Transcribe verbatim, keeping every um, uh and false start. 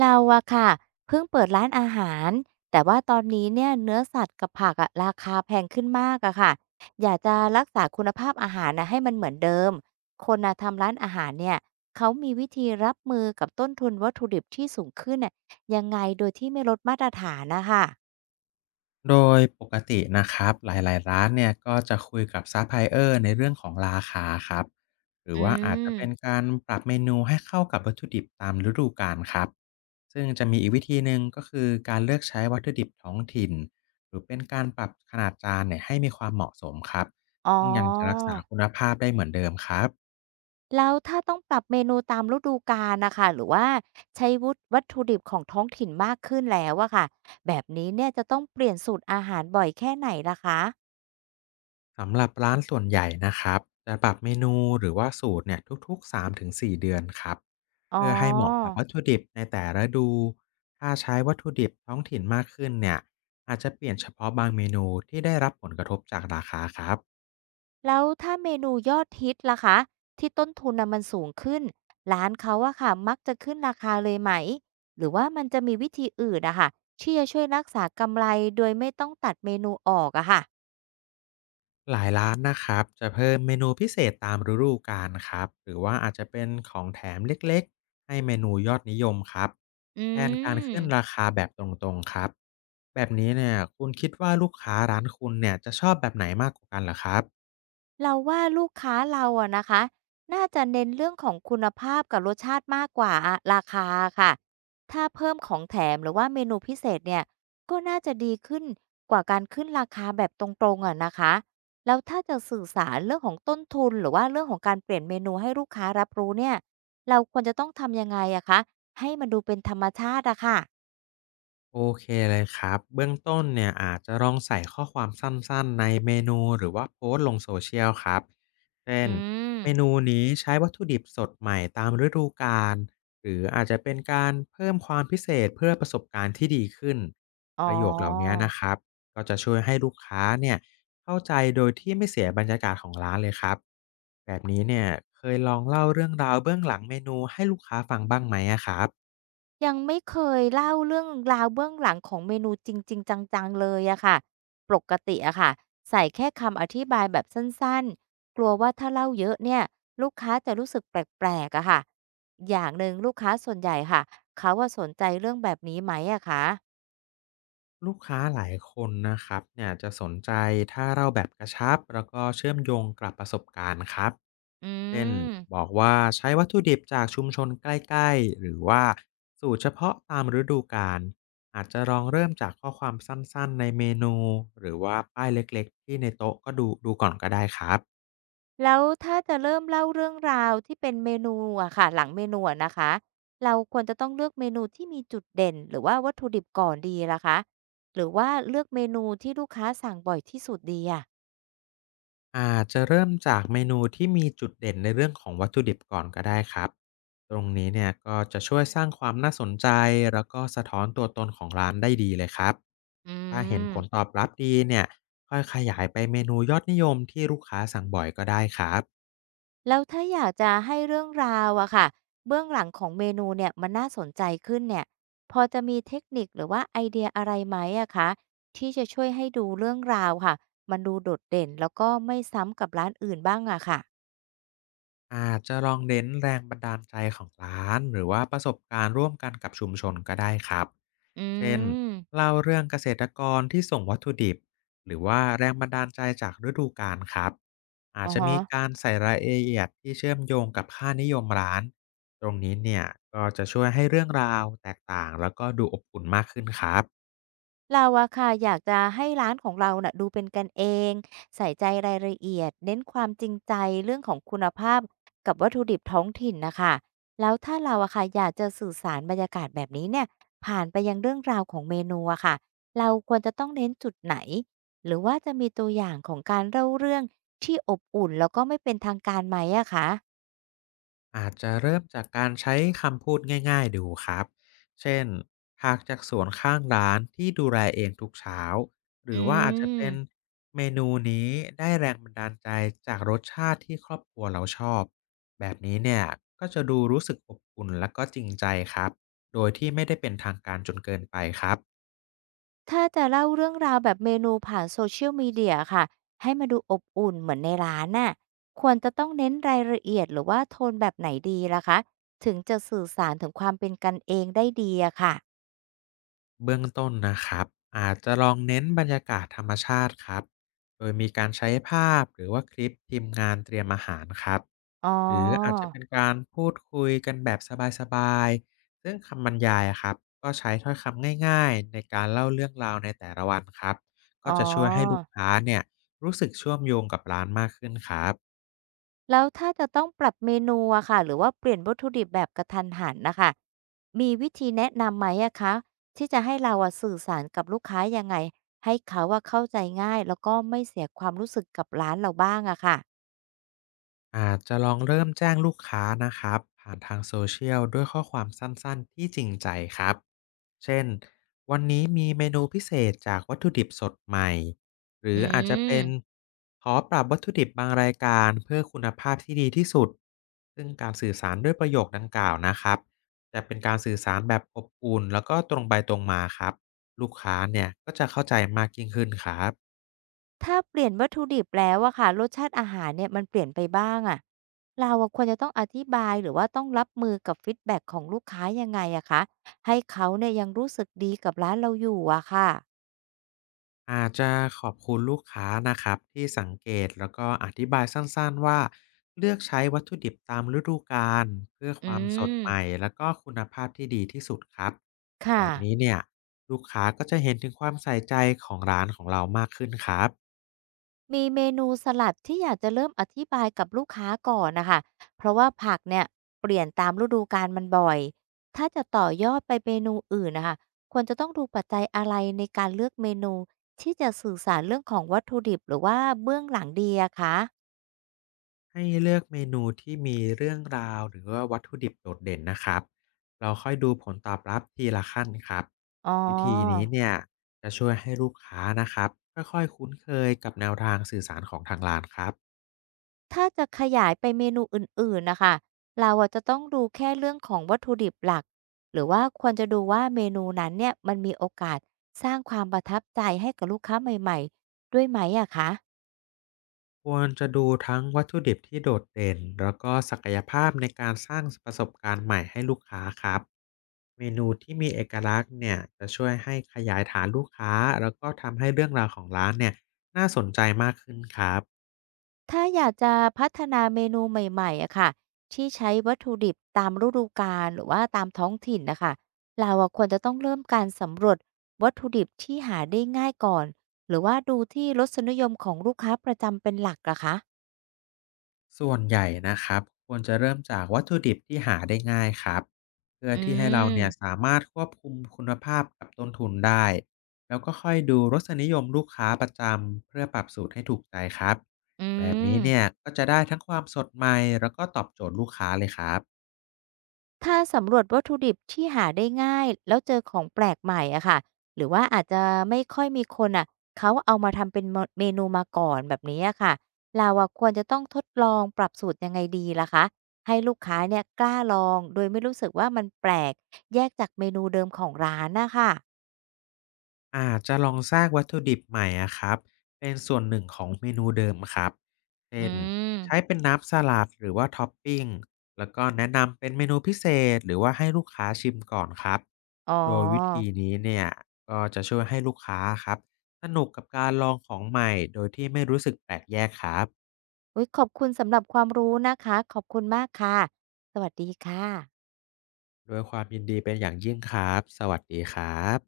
เราอะค่ะเพิ่งเปิดร้านอาหารแต่ว่าตอนนี้เนี่ยเนื้อสัตว์กับผักอะราคาแพงขึ้นมากอะค่ะอยากจะรักษาคุณภาพอาหารนะให้มันเหมือนเดิมคนนะทำร้านอาหารเนี่ยเขามีวิธีรับมือกับต้นทุนวัตถุดิบที่สูงขึ้นน่ะยังไงโดยที่ไม่ลดมาตรฐานนะคะโดยปกตินะครับหลายๆร้านเนี่ยก็จะคุยกับซัปพลายเออร์ในเรื่องของราคาครับหรือือว่าอาจจะเป็นมการปรับเมนูให้เข้ากับวัตถุดิบตามฤดูกาลครับซึ่งจะมีอีกวิธีหนึ่งก็คือการเลือกใช้วัตถุดิบท้องถิ่นหรือเป็นการปรับขนาดจานเนี่ยให้มีความเหมาะสมครับอ๋อ ซึ่งยังจะรักษาคุณภาพได้เหมือนเดิมครับแล้วถ้าต้องปรับเมนูตามฤดูกาลนะคะหรือว่าใช้วุฒวัตถุดิบของท้องถิ่นมากขึ้นแล้วอะค่ะแบบนี้เนี่ยจะต้องเปลี่ยนสูตรอาหารบ่อยแค่ไหนล่ะคะสำหรับร้านส่วนใหญ่นะครับจะปรับเมนูหรือว่าสูตรเนี่ยทุกๆสามถึงสี่เดือนครับ อ๋เพื่อให้เหมาะกับอวัตถุดิบในแต่ละฤดูถ้าใช้วัตถุดิบท้องถิ่นมากขึ้นเนี่ยอาจจะเปลี่ยนเฉพาะบางเมนูที่ได้รับผลกระทบจากราคาครับแล้วถ้าเมนูยอดฮิตล่ะคะที่ต้นทุนน่ะมันสูงขึ้นร้านเขาอะค่ะมักจะขึ้นราคาเลยไหมหรือว่ามันจะมีวิธีอื่นอะค่ะที่จะช่วยรักษากำไรโดยไม่ต้องตัดเมนูออกอะค่ะหลายร้านนะครับจะเพิ่มเมนูพิเศษตามฤดูกาลครับหรือว่าอาจจะเป็นของแถมเล็กๆให้เมนูยอดนิยมครับอืแทนการขึ้นราม คาแบบตรงๆครับแบบนี้เนี่ยคุณคิดว่าลูกค้าร้านคุณเนี่ยจะชอบแบบไหนมากกว่ากันเหรอครับ เราว่าลูกค้าเราอะนะคะน่าจะเน้นเรื่องของคุณภาพกับรสชาติมากกว่าอะราคาค่ะถ้าเพิ่มของแถมหรือว่าเมนูพิเศษเนี่ยก็น่าจะดีขึ้นกว่าการขึ้นราคาแบบตรงๆอะนะคะแล้วถ้าจะสื่อสารเรื่องของต้นทุนหรือว่าเรื่องของการเปลี่ยนเมนูให้ลูกค้ารับรู้เนี่ยเราควรจะต้องทำยังไงอะคะให้มันดูเป็นธรรมชาติอะค่ะโอเคเลยครับเบื้องต้นเนี่ยอาจจะลองใส่ข้อความสั้นๆในเมนูหรือว่าโพสต์ลง โซเชียล ครับเช่อืนมเมนูนี้ใช้วัตถุดิบสดใหม่ตามฤดูกาลหรืออาจจะเป็นการเพิ่มความพิเศษเพื่อประสบการณ์ที่ดีขึ้นอ๋อ ประโยคเหล่านี้นะครับก็จะช่วยให้ลูกค้าเนี่ยเข้าใจโดยที่ไม่เสียบรรยากาศของร้านเลยครับแบบนี้เนี่ยเคยลองเล่าเรื่องราวเบื้องหลังเมนูให้ลูกค้าฟังบ้างไหมอะครับ ยังไม่เคยเล่าเรื่องราวเบื้องหลังของเมนูจริงๆจังๆเลยอะค่ะปกติอะค่ะใส่แค่คำอธิบายแบบสั้นๆ กลัวว่าถ้าเล่าเยอะเนี่ยลูกค้าจะรู้สึกแปลกๆอะค่ะอย่างหนึ่งลูกค้าส่วนใหญ่ค่ะเขาอะสนใจเรื่องแบบนี้ไหมอะคะลูกค้าหลายคนนะครับเนี่ยจะสนใจถ้าเล่าแบบกระชับแล้วก็เชื่อมโยงกับประสบการณ์ครับอืเช่นม บอกว่าใช้วัตถุดิบจากชุมชนใกล้ๆหรือว่าสูตรเฉพาะตามฤดูกาลอาจจะลองเริ่มจากข้อความสั้นๆในเมนูหรือว่าป้ายเล็กๆที่ในโต๊ะก็ดูดูก่อนก็ได้ครับ แล้วถ้าจะเริ่มเล่าเรื่องราวที่เป็นเมนูอะค่ะหลังเมนูอะนะคะเราควรจะต้องเลือกเมนูที่มีจุดเด่นหรือว่าวัตถุดิบก่อนดีล่ะคะหรือว่าเลือกเมนูที่ลูกค้าสั่งบ่อยที่สุดดีอะอาจจะเริ่มจากเมนูที่มีจุดเด่นในเรื่องของวัตถุดิบก่อนก็ได้ครับตรงนี้เนี่ยก็จะช่วยสร้างความน่าสนใจแล้วก็สะท้อนตัวตนของร้านได้ดีเลยครับอืถ้าเห็นมผลตอบรับดีเนี่ยค่อยขยายไปเมนูยอดนิยมที่ลูกค้าสั่งบ่อยก็ได้ครับแล้วถ้าอยากจะให้เรื่องราวอะค่ะเบื้องหลังของเมนูเนี่ยมันน่าสนใจขึ้นเนี่ยพอจะมีเทคนิคหรือว่าไอเดียอะไรไหมอะคะที่จะช่วยให้ดูเรื่องราวค่ะมันดูโดดเด่นแล้วก็ไม่ซ้ำกับร้านอื่นบ้างอะค่ะอาจจะลองเน้นแรงบันดาลใจของร้านหรือว่าประสบการณ์ร่วมกันกับชุมชนก็ได้ครับ อืเช่นมเล่าเรื่องเกษตรกรที่ส่งวัตถุดิบหรือว่าแรงบันดาลใจจากฤดูกาลครับอาจอ๋อ จะมีการใส่รายละเอียดที่เชื่อมโยงกับค่านิยมร้านตรงนี้เนี่ยก็จะช่วยให้เรื่องราวแตกต่างแล้วก็ดูอบอุ่นมากขึ้นครับ เราอะค่ะอยากจะให้ร้านของเราน่ะดูเป็นกันเองใส่ใจรายละเอียดเน้นความจริงใจเรื่องของคุณภาพกับวัตถุดิบท้องถิ่นนะคะแล้วถ้าเราอะค่ะอยากจะสื่อสารบรรยากาศแบบนี้เนี่ยผ่านไปยังเรื่องราวของเมนูอะค่ะเราควรจะต้องเน้นจุดไหนหรือว่าจะมีตัวอย่างของการเล่าเรื่องที่อบอุ่นแล้วก็ไม่เป็นทางการไหมอะคะอาจจะเริ่มจากการใช้คำพูดง่ายๆดูครับเช่นหากจากสวนข้างร้านที่ดูแลเองทุกเช้าหรือือว่าอาจจะม เป็นเมนูนี้ได้แรงบันดาลใจจากรสชาติที่ครอบครัวเราชอบแบบนี้เนี่ยก็จะดูรู้สึกอบอุ่นและก็จริงใจครับโดยที่ไม่ได้เป็นทางการจนเกินไปครับถ้าจะเล่าเรื่องราวแบบเมนูผ่าน โซเชียล มีเดีย ียลมีเดียค่ะให้มาดูอบอุ่นเหมือนในร้านน่ะควรจะต้องเน้นรายละเอียดหรือว่าโทนแบบไหนดีล่ะคะถึงจะสื่อสารถึงความเป็นกันเองได้ดีอะค่ะเบื้องต้นนะครับอาจจะลองเน้นบรรยากาศธรรมชาติครับโดยมีการใช้ภาพหรือว่าคลิปทีมงานเตรียมอาหารครับ อ๋อหรืออาจจะเป็นการพูดคุยกันแบบสบายๆ ซึ่งคำบรรยายอะครับก็ใช้ถ้อยคำง่ายๆในการเล่าเรื่องราวในแต่ละวันครับก็อ๋จะช่วยให้ลูกอค้าเนี่ยรู้สึกเชื่อมโยงกับร้านมากขึ้นครับ แล้วถ้าจะต้องปรับเมนูอะค่ะหรือว่าเปลี่ยนวัตถุดิบแบบกระทันหันนะคะมีวิธีแนะนำไหมอะคะที่จะให้เราอะสื่อสารกับลูกค้ายังไงให้เขาว่าเข้าใจง่ายแล้วก็ไม่เสียความรู้สึกกับร้านเราบ้างอะค่ะอาจจะลองเริ่มแจ้งลูกค้านะครับผ่านทางโซเชียลด้วยข้อความสั้นๆที่จริงใจครับเช่นวันนี้มีเมนูพิเศษจากวัตถุดิบสดใหม่หรือืออาจจะเป็นม ขอปรับวัตถุดิบบางรายการเพื่อคุณภาพที่ดีที่สุดซึ่งการสื่อสารด้วยประโยคดังกล่าวนะครับจะเป็นการสื่อสารแบบอบอุ่นแล้วก็ตรงไปตรงมาครับลูกค้าเนี่ยก็จะเข้าใจมากยิ่งขึ้นครับ ถ้าเปลี่ยนวัตถุดิบแล้วอะค่ะรสชาติอาหารเนี่ยมันเปลี่ยนไปบ้างอะเราอะควรจะต้องอธิบายหรือว่าต้องรับมือกับฟีดแบ็กของลูกค้ายังไงอะคะให้เขาเนี่ยยังรู้สึกดีกับร้านเราอยู่อะค่ะอาจจะขอบคุณลูกค้านะครับที่สังเกตแล้วก็อธิบายสั้นๆว่าเลือกใช้วัตถุดิบตามฤดูกาลเพื่ออืความสดมใหม่แล้วก็คุณภาพที่ดีที่สุดครับแบค่ะ บนี้เนี่ยลูกค้าก็จะเห็นถึงความใส่ใจของร้านของเรามากขึ้นครับ มีเมนูสลัดที่อยากจะเริ่มอธิบายกับลูกค้าก่อนนะคะ เพราะว่าผักเนี่ยเปลี่ยนตามฤดูกาลมันบ่อย ถ้าจะต่อยอดไปเมนูอื่นนะคะ ควรจะต้องดูปัจจัยอะไรในการเลือกเมนูที่จะสื่อสารเรื่องของวัตถุดิบหรือว่าเบื้องหลังดีอะคะ ให้เลือกเมนูที่มีเรื่องราวหรือว่าวัตถุดิบโดดเด่นนะครับเราค่อยดูผลตอบรับทีละขั้นครับอ๋อ วิธีนี้เนี่ยจะช่วยให้ลูกค้านะครับค่อยๆคุ้นเคยกับแนวทางสื่อสารของทางร้านครับถ้าจะขยายไปเมนูอื่นๆนะคะเราอะจะต้องดูแค่เรื่องของวัตถุดิบหลัก หรือว่าควรจะดูว่าเมนูนั้นเนี่ยมันมีโอกาสสร้างความประทับใจให้กับลูกค้าใหม่ๆด้วยไหมอะคะ ควรจะดูทั้งวัตถุดิบที่โดดเด่นแล้วก็ศักยภาพในการสร้างประสบการณ์ใหม่ให้ลูกค้าครับเมนูที่มีเอกลักษณ์เนี่ยจะช่วยให้ขยายฐานลูกค้าแล้วก็ทำให้เรื่องราวของร้านเนี่ยน่าสนใจมากขึ้นครับ ถ้าอยากจะพัฒนาเมนูใหม่ๆอะค่ะที่ใช้วัตถุดิบตามฤดูกาลหรือว่าตามท้องถิ่นนะคะเราอะควรจะต้องเริ่มการสำรวจวัตถุดิบที่หาได้ง่ายก่อนหรือว่าดูที่รสนิยมของลูกค้าประจำเป็นหลักอะคะส่วนใหญ่นะครับควรจะเริ่มจากวัตถุดิบที่หาได้ง่ายครับเพื่ออืที่ให้เราเนี่ยมสามารถควบคุมคุณภาพกับต้นทุนได้แล้วก็ค่อยดูรสนิยมลูกค้าประจำเพื่อปรับสูตรให้ถูกใจครับอืแบบนี้เนี่ยม ก็จะได้ทั้งความสดใหม่แล้วก็ตอบโจทย์ลูกค้าเลยครับ ถ้าสำรวจวัตถุดิบที่หาได้ง่ายแล้วเจอของแปลกใหม่อะค่ะหรือว่าอาจจะไม่ค่อยมีคนอะเขาเอามาทำเป็นเมนูมาก่อนแบบนี้อะค่ะเราอะควรจะต้องทดลองปรับสูตรยังไงดีล่ะคะให้ลูกค้าเนี่ยกล้าลองโดยไม่รู้สึกว่ามันแปลกแยกจากเมนูเดิมของร้านนะค่ะอาจจะลองสร้างวัตถุดิบใหม่อะครับเป็นส่วนหนึ่งของเมนูเดิมครับอืเช่นใช้มเป็นน้ำสลัดหรือว่าท็อปปิ้งแล้วก็แนะนำเป็นเมนูพิเศษหรือว่าให้ลูกค้าชิมก่อนครับอ๋อโดยวิธีนี้เนี่ยก็จะช่วยให้ลูกค้าครับสนุกกับการลองของใหม่โดยที่ไม่รู้สึกแปลกแยกครับอุ๊ยขอบคุณสำหรับความรู้นะคะขอบคุณมากค่ะสวัสดีค่ะด้วยความยินดีเป็นอย่างยิ่งครับสวัสดีครับ